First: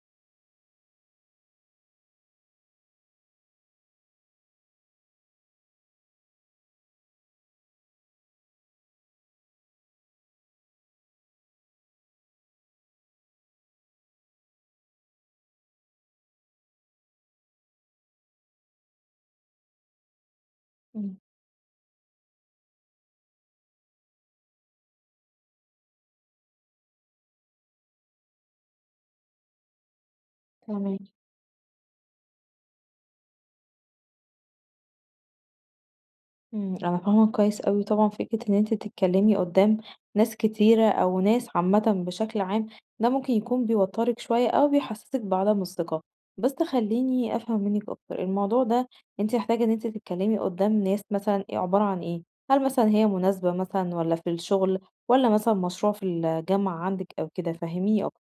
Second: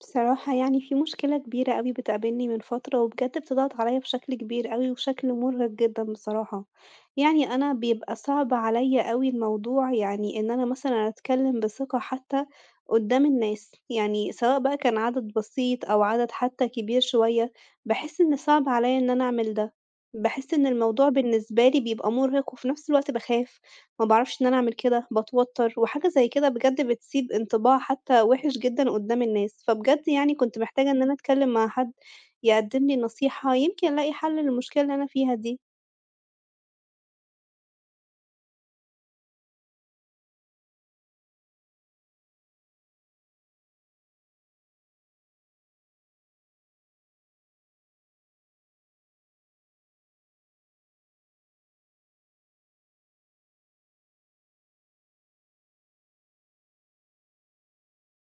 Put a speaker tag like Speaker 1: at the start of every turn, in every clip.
Speaker 1: بصراحة يعني في مشكلة كبيرة أوي بتقابلني من فترة، وبجد بتضغط عليَّ بشكل كبير أوي، وشكل مُرهق جدًا بصراحة. يعني أنا بيبقى صعب عليَّ أوي الموضوع، يعني إن أنا مثلًا أتكلم بثقة حتى قدّام الناس، يعني سواء بقى كان عدد بسيط أو عدد حتى كبير شوية، باحس إن صعب عليَّ إن أنا أعمل ده. باحس إن الموضوع
Speaker 2: إمم،
Speaker 1: بالنسبة لي بيبقى مُرهق، وفي نفس الوقت باخاف. ما باعرفش إن أنا أعمل كده، باتوتّر، وحاجة زي كده بجد بتسيب انطباع حتى وِحِش جدًا قُدّام الناس، فبجد يعني كنت محتاجة
Speaker 2: فاهماكِ،
Speaker 1: إن أنا أتكلّم مع حد يقدّم لي نصيحة، يمكن ألاقي حَل للمشكلة اللي أنا فيها دي.
Speaker 2: إمم، أنا فاهمة كويس أوي طبعًا فكرة إن أنتِ تتكلمي قدّام ناس كتيرة أو ناس عامةً بشكل عام، ده ممكن يكون بيوتّرِك شوية أو بيحسسِك بعدم الثقة، بس خلّيني أفهم منِّك أكتر، الموضوع ده أنتِ محتاجة إن أنتِ تتكلمي قدّام ناس مثلًا إيه عبارة عن إيه؟ هل مثلًا هي مناسبة مثلًا والّا في الشغل والّا مثلًا مشروع في الجامعة عندِك أو كده؟ فهّميني أكتر.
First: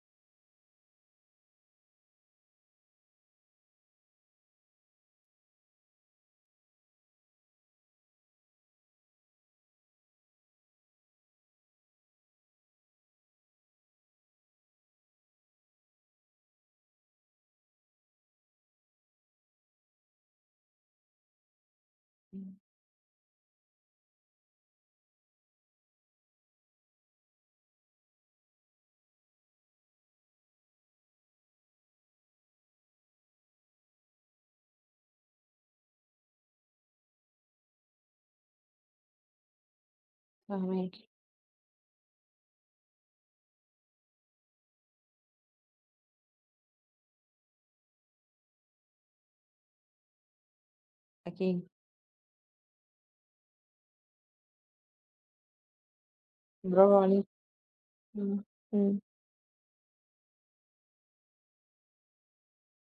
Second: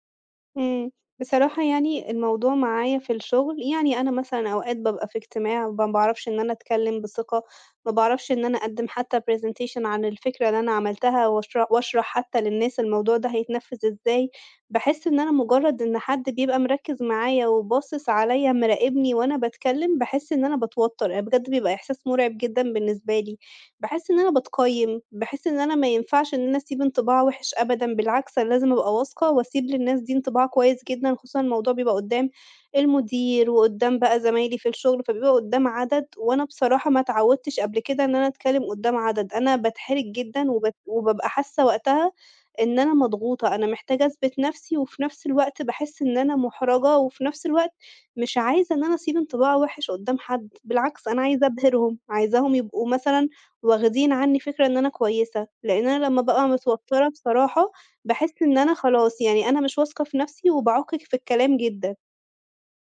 Speaker 1: إمم. بصراحة يعني الموضوع معايا في الشغل، يعني أنا مثلًا أوقات بابقى في اجتماع ما باعرفش إن أنا أتكلّم بثقة، ما باعرفش إن أنا أقدّم حتى presentation عن الفكرة اللي أنا عملتها واشرح حتى للناس الموضوع ده هيتنفّذ إزاي، باحس إن أنا مجرّد إن حد بيبقى مركّز معايا وباصص عليّا مراقبني وأنا باتكلّم، باحس إن أنا باتوتّر، يعني بجد بيبقى إحساس مُرعب
Speaker 2: إمم،
Speaker 1: جدًا بالنسبة لي. باحس إن أنا باتقيّم، باحس إن أنا ما ينفعش إن أنا أسيب انطباع وِحِش أبدًا، بالعكس أنا لازم أبقى واثقة وأسيب للناس دي انطباع كويس جدًا، خصوصًا الموضوع بيبقى قدّام المدير وقدّام بقى زمايلي في الشغل، فبيبقى قدّام عدد وأنا بصراحة ما اتعوّدتش قبل كده إن أنا أتكلّم قدّام عدد، أنا باتحرج جدًا
Speaker 2: فاهماكِ،
Speaker 1: وبابقى حاسة وقتها إن أنا مضغوطة، أنا محتاجة أثبت نَفْسي وفي نَفْس الوقت باحس إن أنا مُحرَجة وفي نَفْس الوقت مش عايزة إن أنا أسيب انطباع وِحِش قدّام حد، بالعكس أنا عايزة
Speaker 2: أكيد،
Speaker 1: أبهرهم، عايزاهم يبقوا مثلًا واخدين عني فكرة إن أنا كويسة، لإن أنا لمّا بابقى
Speaker 2: برافو
Speaker 1: متوترة
Speaker 2: عليكِ،
Speaker 1: بصراحة، باحس
Speaker 2: إمم.
Speaker 1: إن أنا
Speaker 2: إمم.
Speaker 1: خلاص يعني أنا مش واثقة في نفسي وباعُك في الكلام جدًا.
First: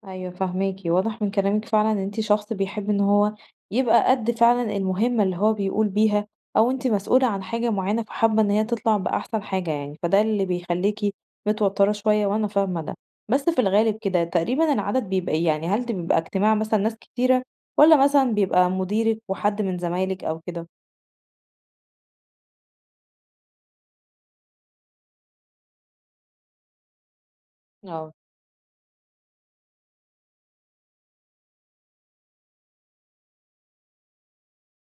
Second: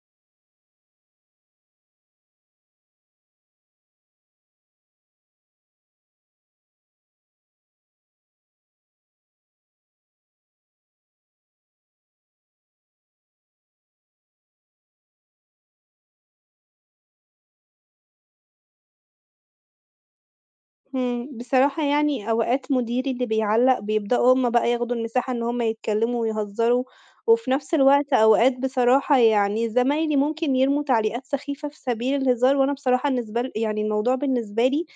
Speaker 2: أيوه فاهماكِ، واضح من كلامِك فعلًا إن أنتِ شخص بيحب إن هو يبقى قد فعلًا المهمة اللي هو بيقول بيها، أو أنتِ مسؤولة عن حاجة معينة فحابة إن هي تطلع بأحسن حاجة يعني، فده اللي بيخلّيكِ متوترة شوية وأنا فاهمة ده. بس في الغالب كده تقريبًا العدد بيبقى إيه؟ يعني هل ده بيبقى اجتماع مثلًا ناس كتيرة، والّا مثلًا بيبقى مديرِك وحد من زمايلِك أو كده؟
Speaker 1: إمم، بصراحة يعني أوقات مديري اللي بيعلّق بيبدأوا هُم بقى ياخدوا المساحة إن هُم يتكلموا ويهزروا، وفي نفس الوقت
Speaker 2: آه.
Speaker 1: أوقات بصراحة يعني زمايلي ممكن يرموا تعليقات سخيفة في سبيل الهزار، وأنا بصراحة النسبة ل يعني الموضوع بالنسبة لي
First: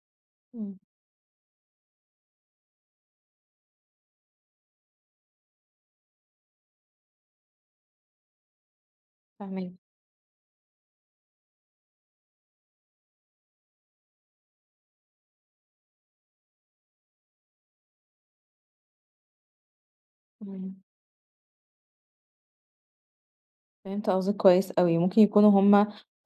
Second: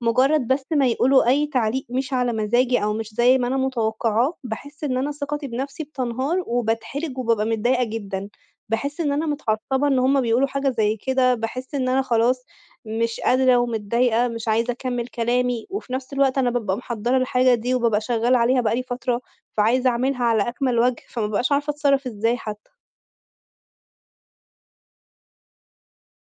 Speaker 1: مجرد بس
Speaker 2: إمم،
Speaker 1: ما يقولوا أي تعليق مش على مزاجي أو مش زي ما أنا متوقعاه، باحس إن أنا ثقتي بنفسي بتنهار وباتحرج وبابقى متضايقة جدًا، باحس إن أنا
Speaker 2: فاهماكِ،
Speaker 1: متعصبة إن هُم بيقولوا حاجة زي كده، باحس إن أنا خلاص مش قادرة ومتضايقة، مش عايزة أكمّل كلامي، وفي نفس الوقت أنا بابقى محضّرة الحاجة دي وبابقى شغّالة عليها بقى لي فترة، فعايزة أعملها على
Speaker 2: إمم.
Speaker 1: أكمل وجه، فما بابقاش عارفة أتصرّف إزاي حتى.
Speaker 2: فهمت قصدك كويس أوي، ممكن يكونوا هُم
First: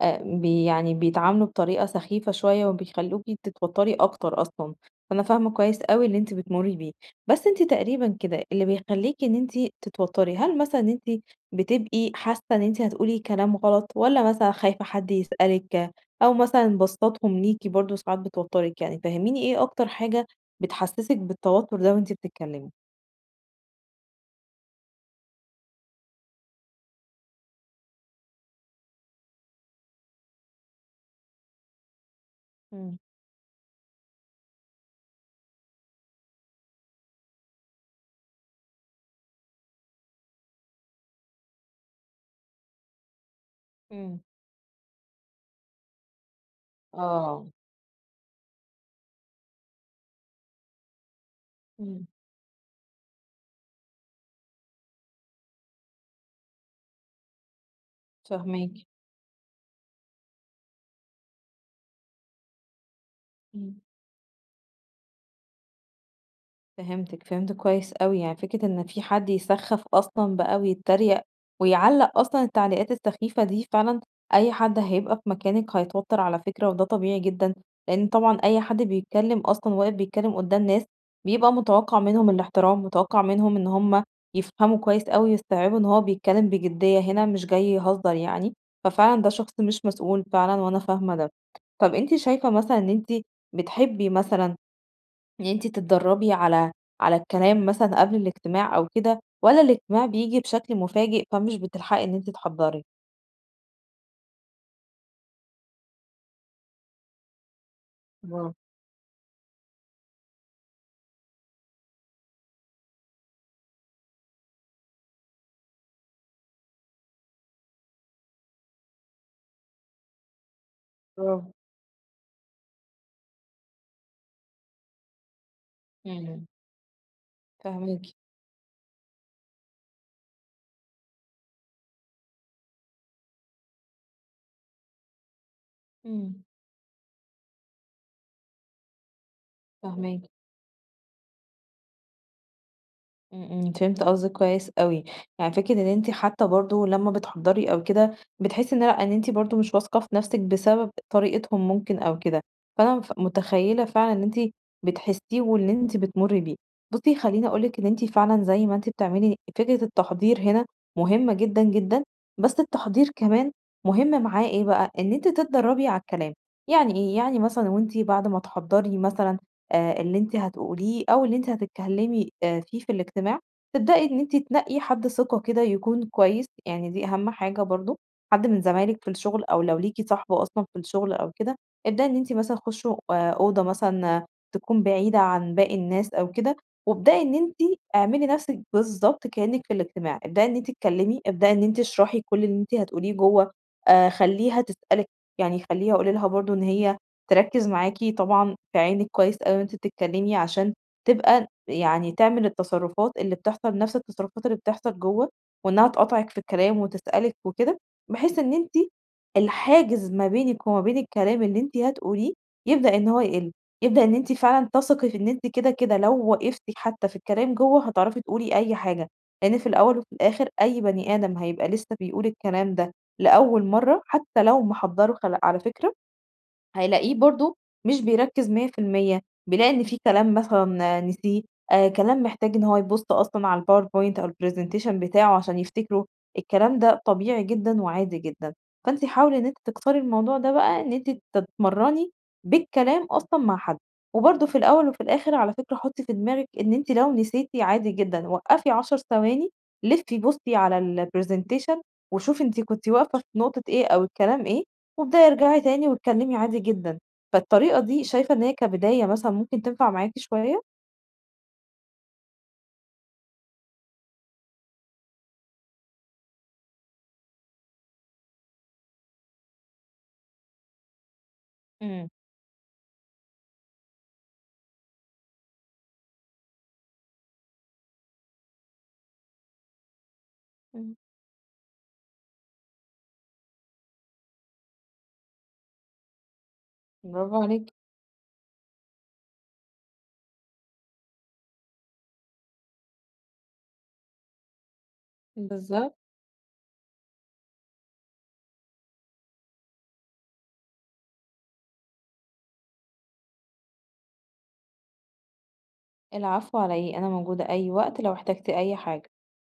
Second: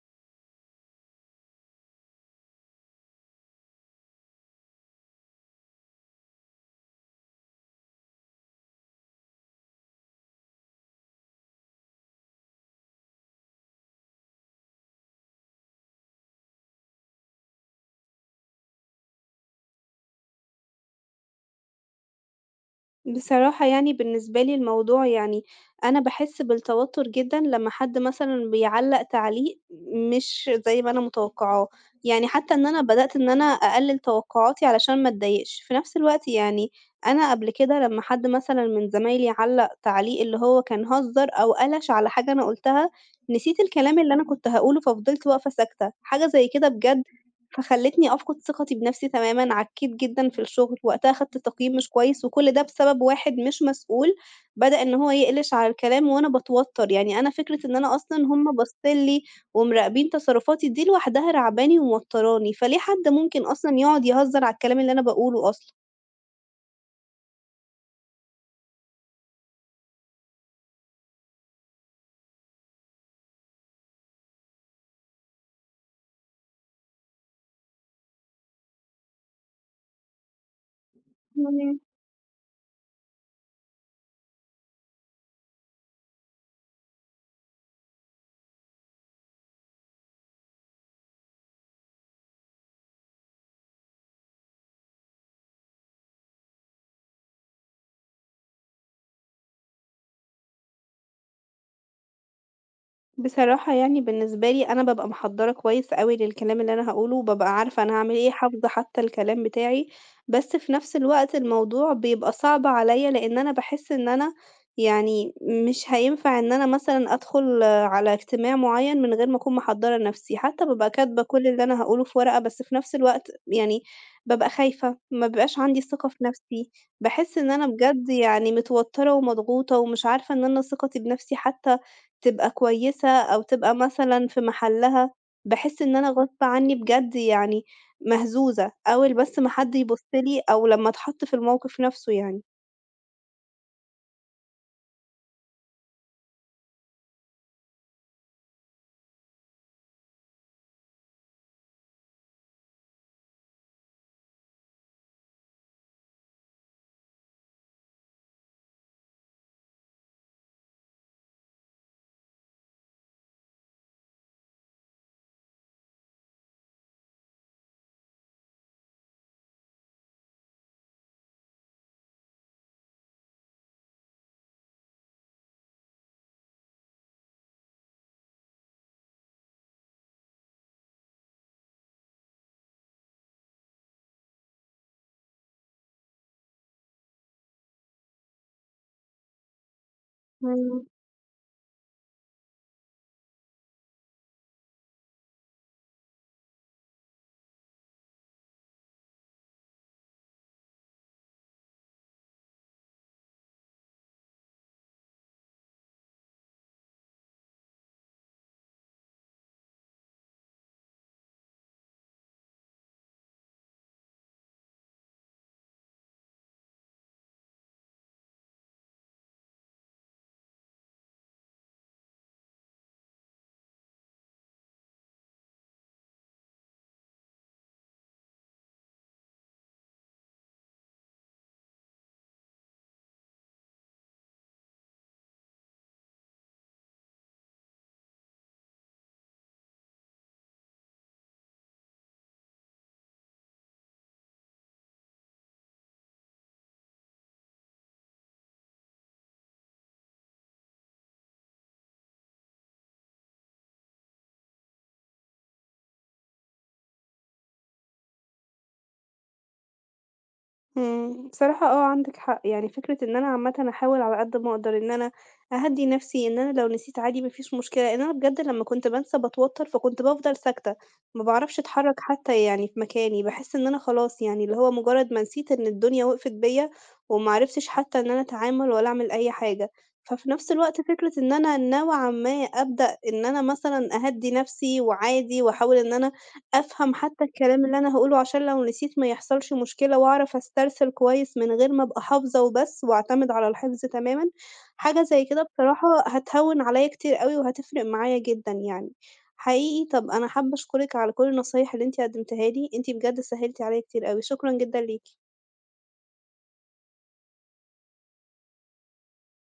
Speaker 2: بي يعني بيتعاملوا بطريقة سخيفة شوية وبيخلّوكِ تتوتّري أكتر أصلًا، فأنا فاهمة كويس أوي اللي أنتِ بتمُرّي بيه، بس أنتِ تقريبًا كده اللي بيخلّيكِ إن أنتِ تتوتّري، هل مثلًا إن أنتِ بتبقي حاسة إن أنتِ هتقولي كلام غلط والّا مثلًا خايفة حد يسألِك أو مثلًا بصّاتهم ليكِ برضه ساعات بتوتّرِك يعني، فهّميني إيه أكتر حاجة بتحسّسِك بالتوتُّر ده وأنتِ بتتكلمي؟
Speaker 1: بصراحة يعني بالنسبة لي الموضوع يعني أنا باحس بالتوتر جدًا لمّا حد مثلًا بيعلّق تعليق مش زي ما أنا متوقعاه، يعني حتى إن أنا
Speaker 2: إمم،
Speaker 1: بدأت إن أنا أقلل توقعاتي علشان ما اتضايقش، في نفس الوقت يعني أنا قبل كده لمّا حد مثلًا من زمايلي علّق تعليق اللي هو كان هزّر أو قلش على حاجة أنا قُلتها، نسيت الكلام اللي
Speaker 2: إمم.
Speaker 1: أنا كنت هاقوله ففضلت واقفة ساكتة، حاجة زي كده بجد
Speaker 2: آه،
Speaker 1: فخلّتني أفقد ثقتي بنفسي تمامًا، عكّيت جدًا في الشغل، وقتها خدت تقييم مش
Speaker 2: إمم،
Speaker 1: كويس، وكل ده بسبب واحد مش مسؤول بدأ إن هو يقلش على الكلام وأنا باتوتّر، يعني أنا فكرة إن أنا أصلًا هُم
Speaker 2: فاهماكِ،
Speaker 1: باصّين لي ومراقبين تصرفاتي دي لوحدها راعباني وموتّراني، فليه حد ممكن
Speaker 2: إمم.
Speaker 1: أصلًا يقعد يهزّر على الكلام اللي أنا باقوله
Speaker 2: فهمتِك، فهمت كويس أوي، يعني فكرة إن في حد يسخّف أصلًا بقى ويتريق ويعلّق أصلًا التعليقات السخيفة دي فعلًا أي حد هيبقى في مكانِك هيتوتر على فكرة، وده طبيعي جدًا، لإن طبعًا أي حد بيتكلم أصلًا واقف بيتكلم قدّام ناس بيبقى
Speaker 1: أصلًا؟
Speaker 2: متوقع منهم الاحترام، متوقع منهم إن هم يفهموا كويس أوي ويستوعبوا إن هو بيتكلم بجدية هنا مش جاي يهزر يعني، ففعلًا ده شخص مش مسؤول فعلًا وأنا فاهمة ده. طَب أنتِ شايفة مثلًا إن أنتِ بتحبي مثلًا إن أنتِ تتدرّبي على الكلام مثلًا قبل الاجتماع أو كده، والّا الاجتماع بييجي بشكل مفاجئ فمش بتلحقي إن أنتِ تحضّري؟
Speaker 1: بصراحة يعني بالنسبة لي أنا بابقى محضّرة كويس أوي للكلام اللي أنا هاقوله، وبابقى عارفة أنا هاعمل إيه،
Speaker 2: برافو،
Speaker 1: حافظة حتى الكلام بتاعي، بس في نفس الوقت الموضوع بيبقى صعب عليَّ، لإن أنا باحس إن أنا يعني مش هينفع إن أنا مثلًا أدخل على اجتماع معيّن من غير ما أكون محضّرة نفسي، حتى بابقى كاتبة كل
Speaker 2: برافو،
Speaker 1: اللي أنا هاقوله في ورقة، بس في نفس الوقت يعني بابقى خايفة، ما بيبقاش عندي الثقة في
Speaker 2: إمم.
Speaker 1: نفسي، باحس إن أنا
Speaker 2: فاهماكِ،
Speaker 1: بجد يعني متوتّرة ومضغوطة، ومش عارفة إن أنا ثقتي بنفسي حتى تبقى كويسة أو تبقى مثلًا في محلها، باحس إن أنا
Speaker 2: إمم،
Speaker 1: غصب عنّي بجد يعني مهزوزة، أول بس ما حد يبُص
Speaker 2: فاهماكِ.
Speaker 1: لي أو لمّا أتحط في الموقف نَفْسه يعني.
Speaker 2: إمم، إمم، فهمت قصدِك كويس أوي، يعني فكرة إن أنتِ حتى برضه لمّا بتحضّري أو كده بتحسّي إن لأ، إن أنتِ برضه مش واثقة في نَفْسِك بسبب طريقتهم ممكن أو كده، فأنا متخيّلة فعلًا إن أنتِ بتحسّيه واللي أنتِ بتمُرّي بيه. بُصّي خلّيني أقول لِك إن أنتِ فعلًا زي ما أنتِ بتعملي فكرة التحضير هنا مهمة جدًا، جدًا، بس التحضير كمان مهم معاه إيه بقى، إن أنتِ تتدرّبي على الكلام، يعني إيه، يعني مثلًا وأنتِ بعد ما تحضّري مثلًا اللي أنتِ هتقوليه أو اللي أنتِ هتتكلمي فيه في الاجتماع، تبدئي إن أنتِ تنقي حد ثقة كده يكون كويس، يعني دي أهم حاجة برضه، حد من زمايلِك في الشغل أو لو ليكِ صاحبة أصلًا في الشغل أو كده، ابدئي إن أنتِ مثلًا خُشوا أوضة مثلًا آه، تكون بعيدة عن باقي الناس أو كده، وابدئي إن أنتِ اعملي نفسِك بالضبط كأنِك في الاجتماع، ابدئي إن أنتِ
Speaker 1: إمم.
Speaker 2: اتكلمي، ابدئي إن أنتِ اشرحي كل اللي أنتِ هتقوليه جوّه، خلّيها تسألِك، يعني خلّيها قولي لها برضه إن هي تركّز معاكِ طبعًا في عينِك كويس أوي وأنتِ بتتكلّمي عشان تبقى يعني تعمل التصرّفات اللي بتحصل نَفْس التصرّفات اللي بتحصل جوّه، وإنّها تقاطعِك في الكلام وتسألِك وكده، بحيث إن أنتِ الحاجز ما بينِك وما بين الكلام اللي أنتِ هتقوليه يبدأ إن هو يقِل، يبدأ إن أنتِ فعلًا تثقي في إن أنتِ كده، كده لو وقفتِ حتّى في الكلام جوّه هتعرفي تقولي أي حاجة، لإن في الأول وفي الآخِر أي بني آدم هيبقى لسّه بيقول الكلام ده لأول مرّة حتّى لو محضّره خل على فكرة هيلاقيه برضه مش بيركّز 100%، بيلاقي إن في كلام مثلًا نسيه، كلام محتاج إن هو يبُص أصلًا على الpowerpoint أو الpresentation بتاعه عشان يفتكره، الكلام ده طبيعي جدًا وعادي جدًا، فأنتِ حاولي إن أنتِ تكسري الموضوع ده بقى إن أنتِ تتمرّني بالكلام أصلًا مع حد، وبرضه في الأول وفي الآخر على فكرة حُطّي في دماغِك إن أنتِ لو نسيتِ عادي جدًا، وقّفي 10 ثواني، لفّي بُصي على الpresentation وشوفي أنتِ كنتِ واقفة في نقطة إيه أو الكلام إيه وابدئي ارجعي تاني واتكلمي عادي جدًا، فالطريقة دي شايفة إن هي كبداية مثلًا ممكن تنفع معاكِ شوية؟
Speaker 1: إمم، بصراحة آه، عندِك حق، يعني فكرة إن أنا عامةً أحاول على قد ما أقدر إن أنا أهدّي نَفْسي، إن أنا لو نسيت عادي ما فيش مشكلة، لإن أنا بجد لمّا كنت بانسى باتوتّر، فكنت بافضل ساكتة، ما باعرفش أتحرّك
Speaker 2: إمم،
Speaker 1: حتى يعني في مكاني، باحس إن أنا خلاص يعني اللي هو مجرّد ما نسيت إن الدنيا وقفت بيّا، وما عرفتش حتى إن أنا أتعامل ولا أعمل أي حاجة. ففي نَفْس الوقت
Speaker 2: إمم،
Speaker 1: فكرة إن أنا نوعًا ما أبدأ إن أنا مثلًا أهدّي نَفْسي وعادي وأحاول إن أنا أفهم حتى
Speaker 2: برافو
Speaker 1: الكلام
Speaker 2: عليكِ،
Speaker 1: اللي أنا هاقوله عشان لو نسيت ما يحصلش مشكلة وأعرف أسترسل كويس من غير ما أبقى حافظة وبس وأعتمد على الحفظ تمامًا. حاجة زي كده بصراحة
Speaker 2: بالضبط.
Speaker 1: هتهوِّن عليَّ كتير أوي وهتفرق معايا جدًا يعني. حقيقي طَب أنا حابة أشكرِك على كل النصايح اللي أنتِ قدّمتيها لي، أنتِ بجد سهّلتِ عليَّ كتير أوي، شكرًا جدًا ليكِ.
Speaker 2: العفو على إيه، أنا موجودة أي وقت لو احتجتِ أي حاجة.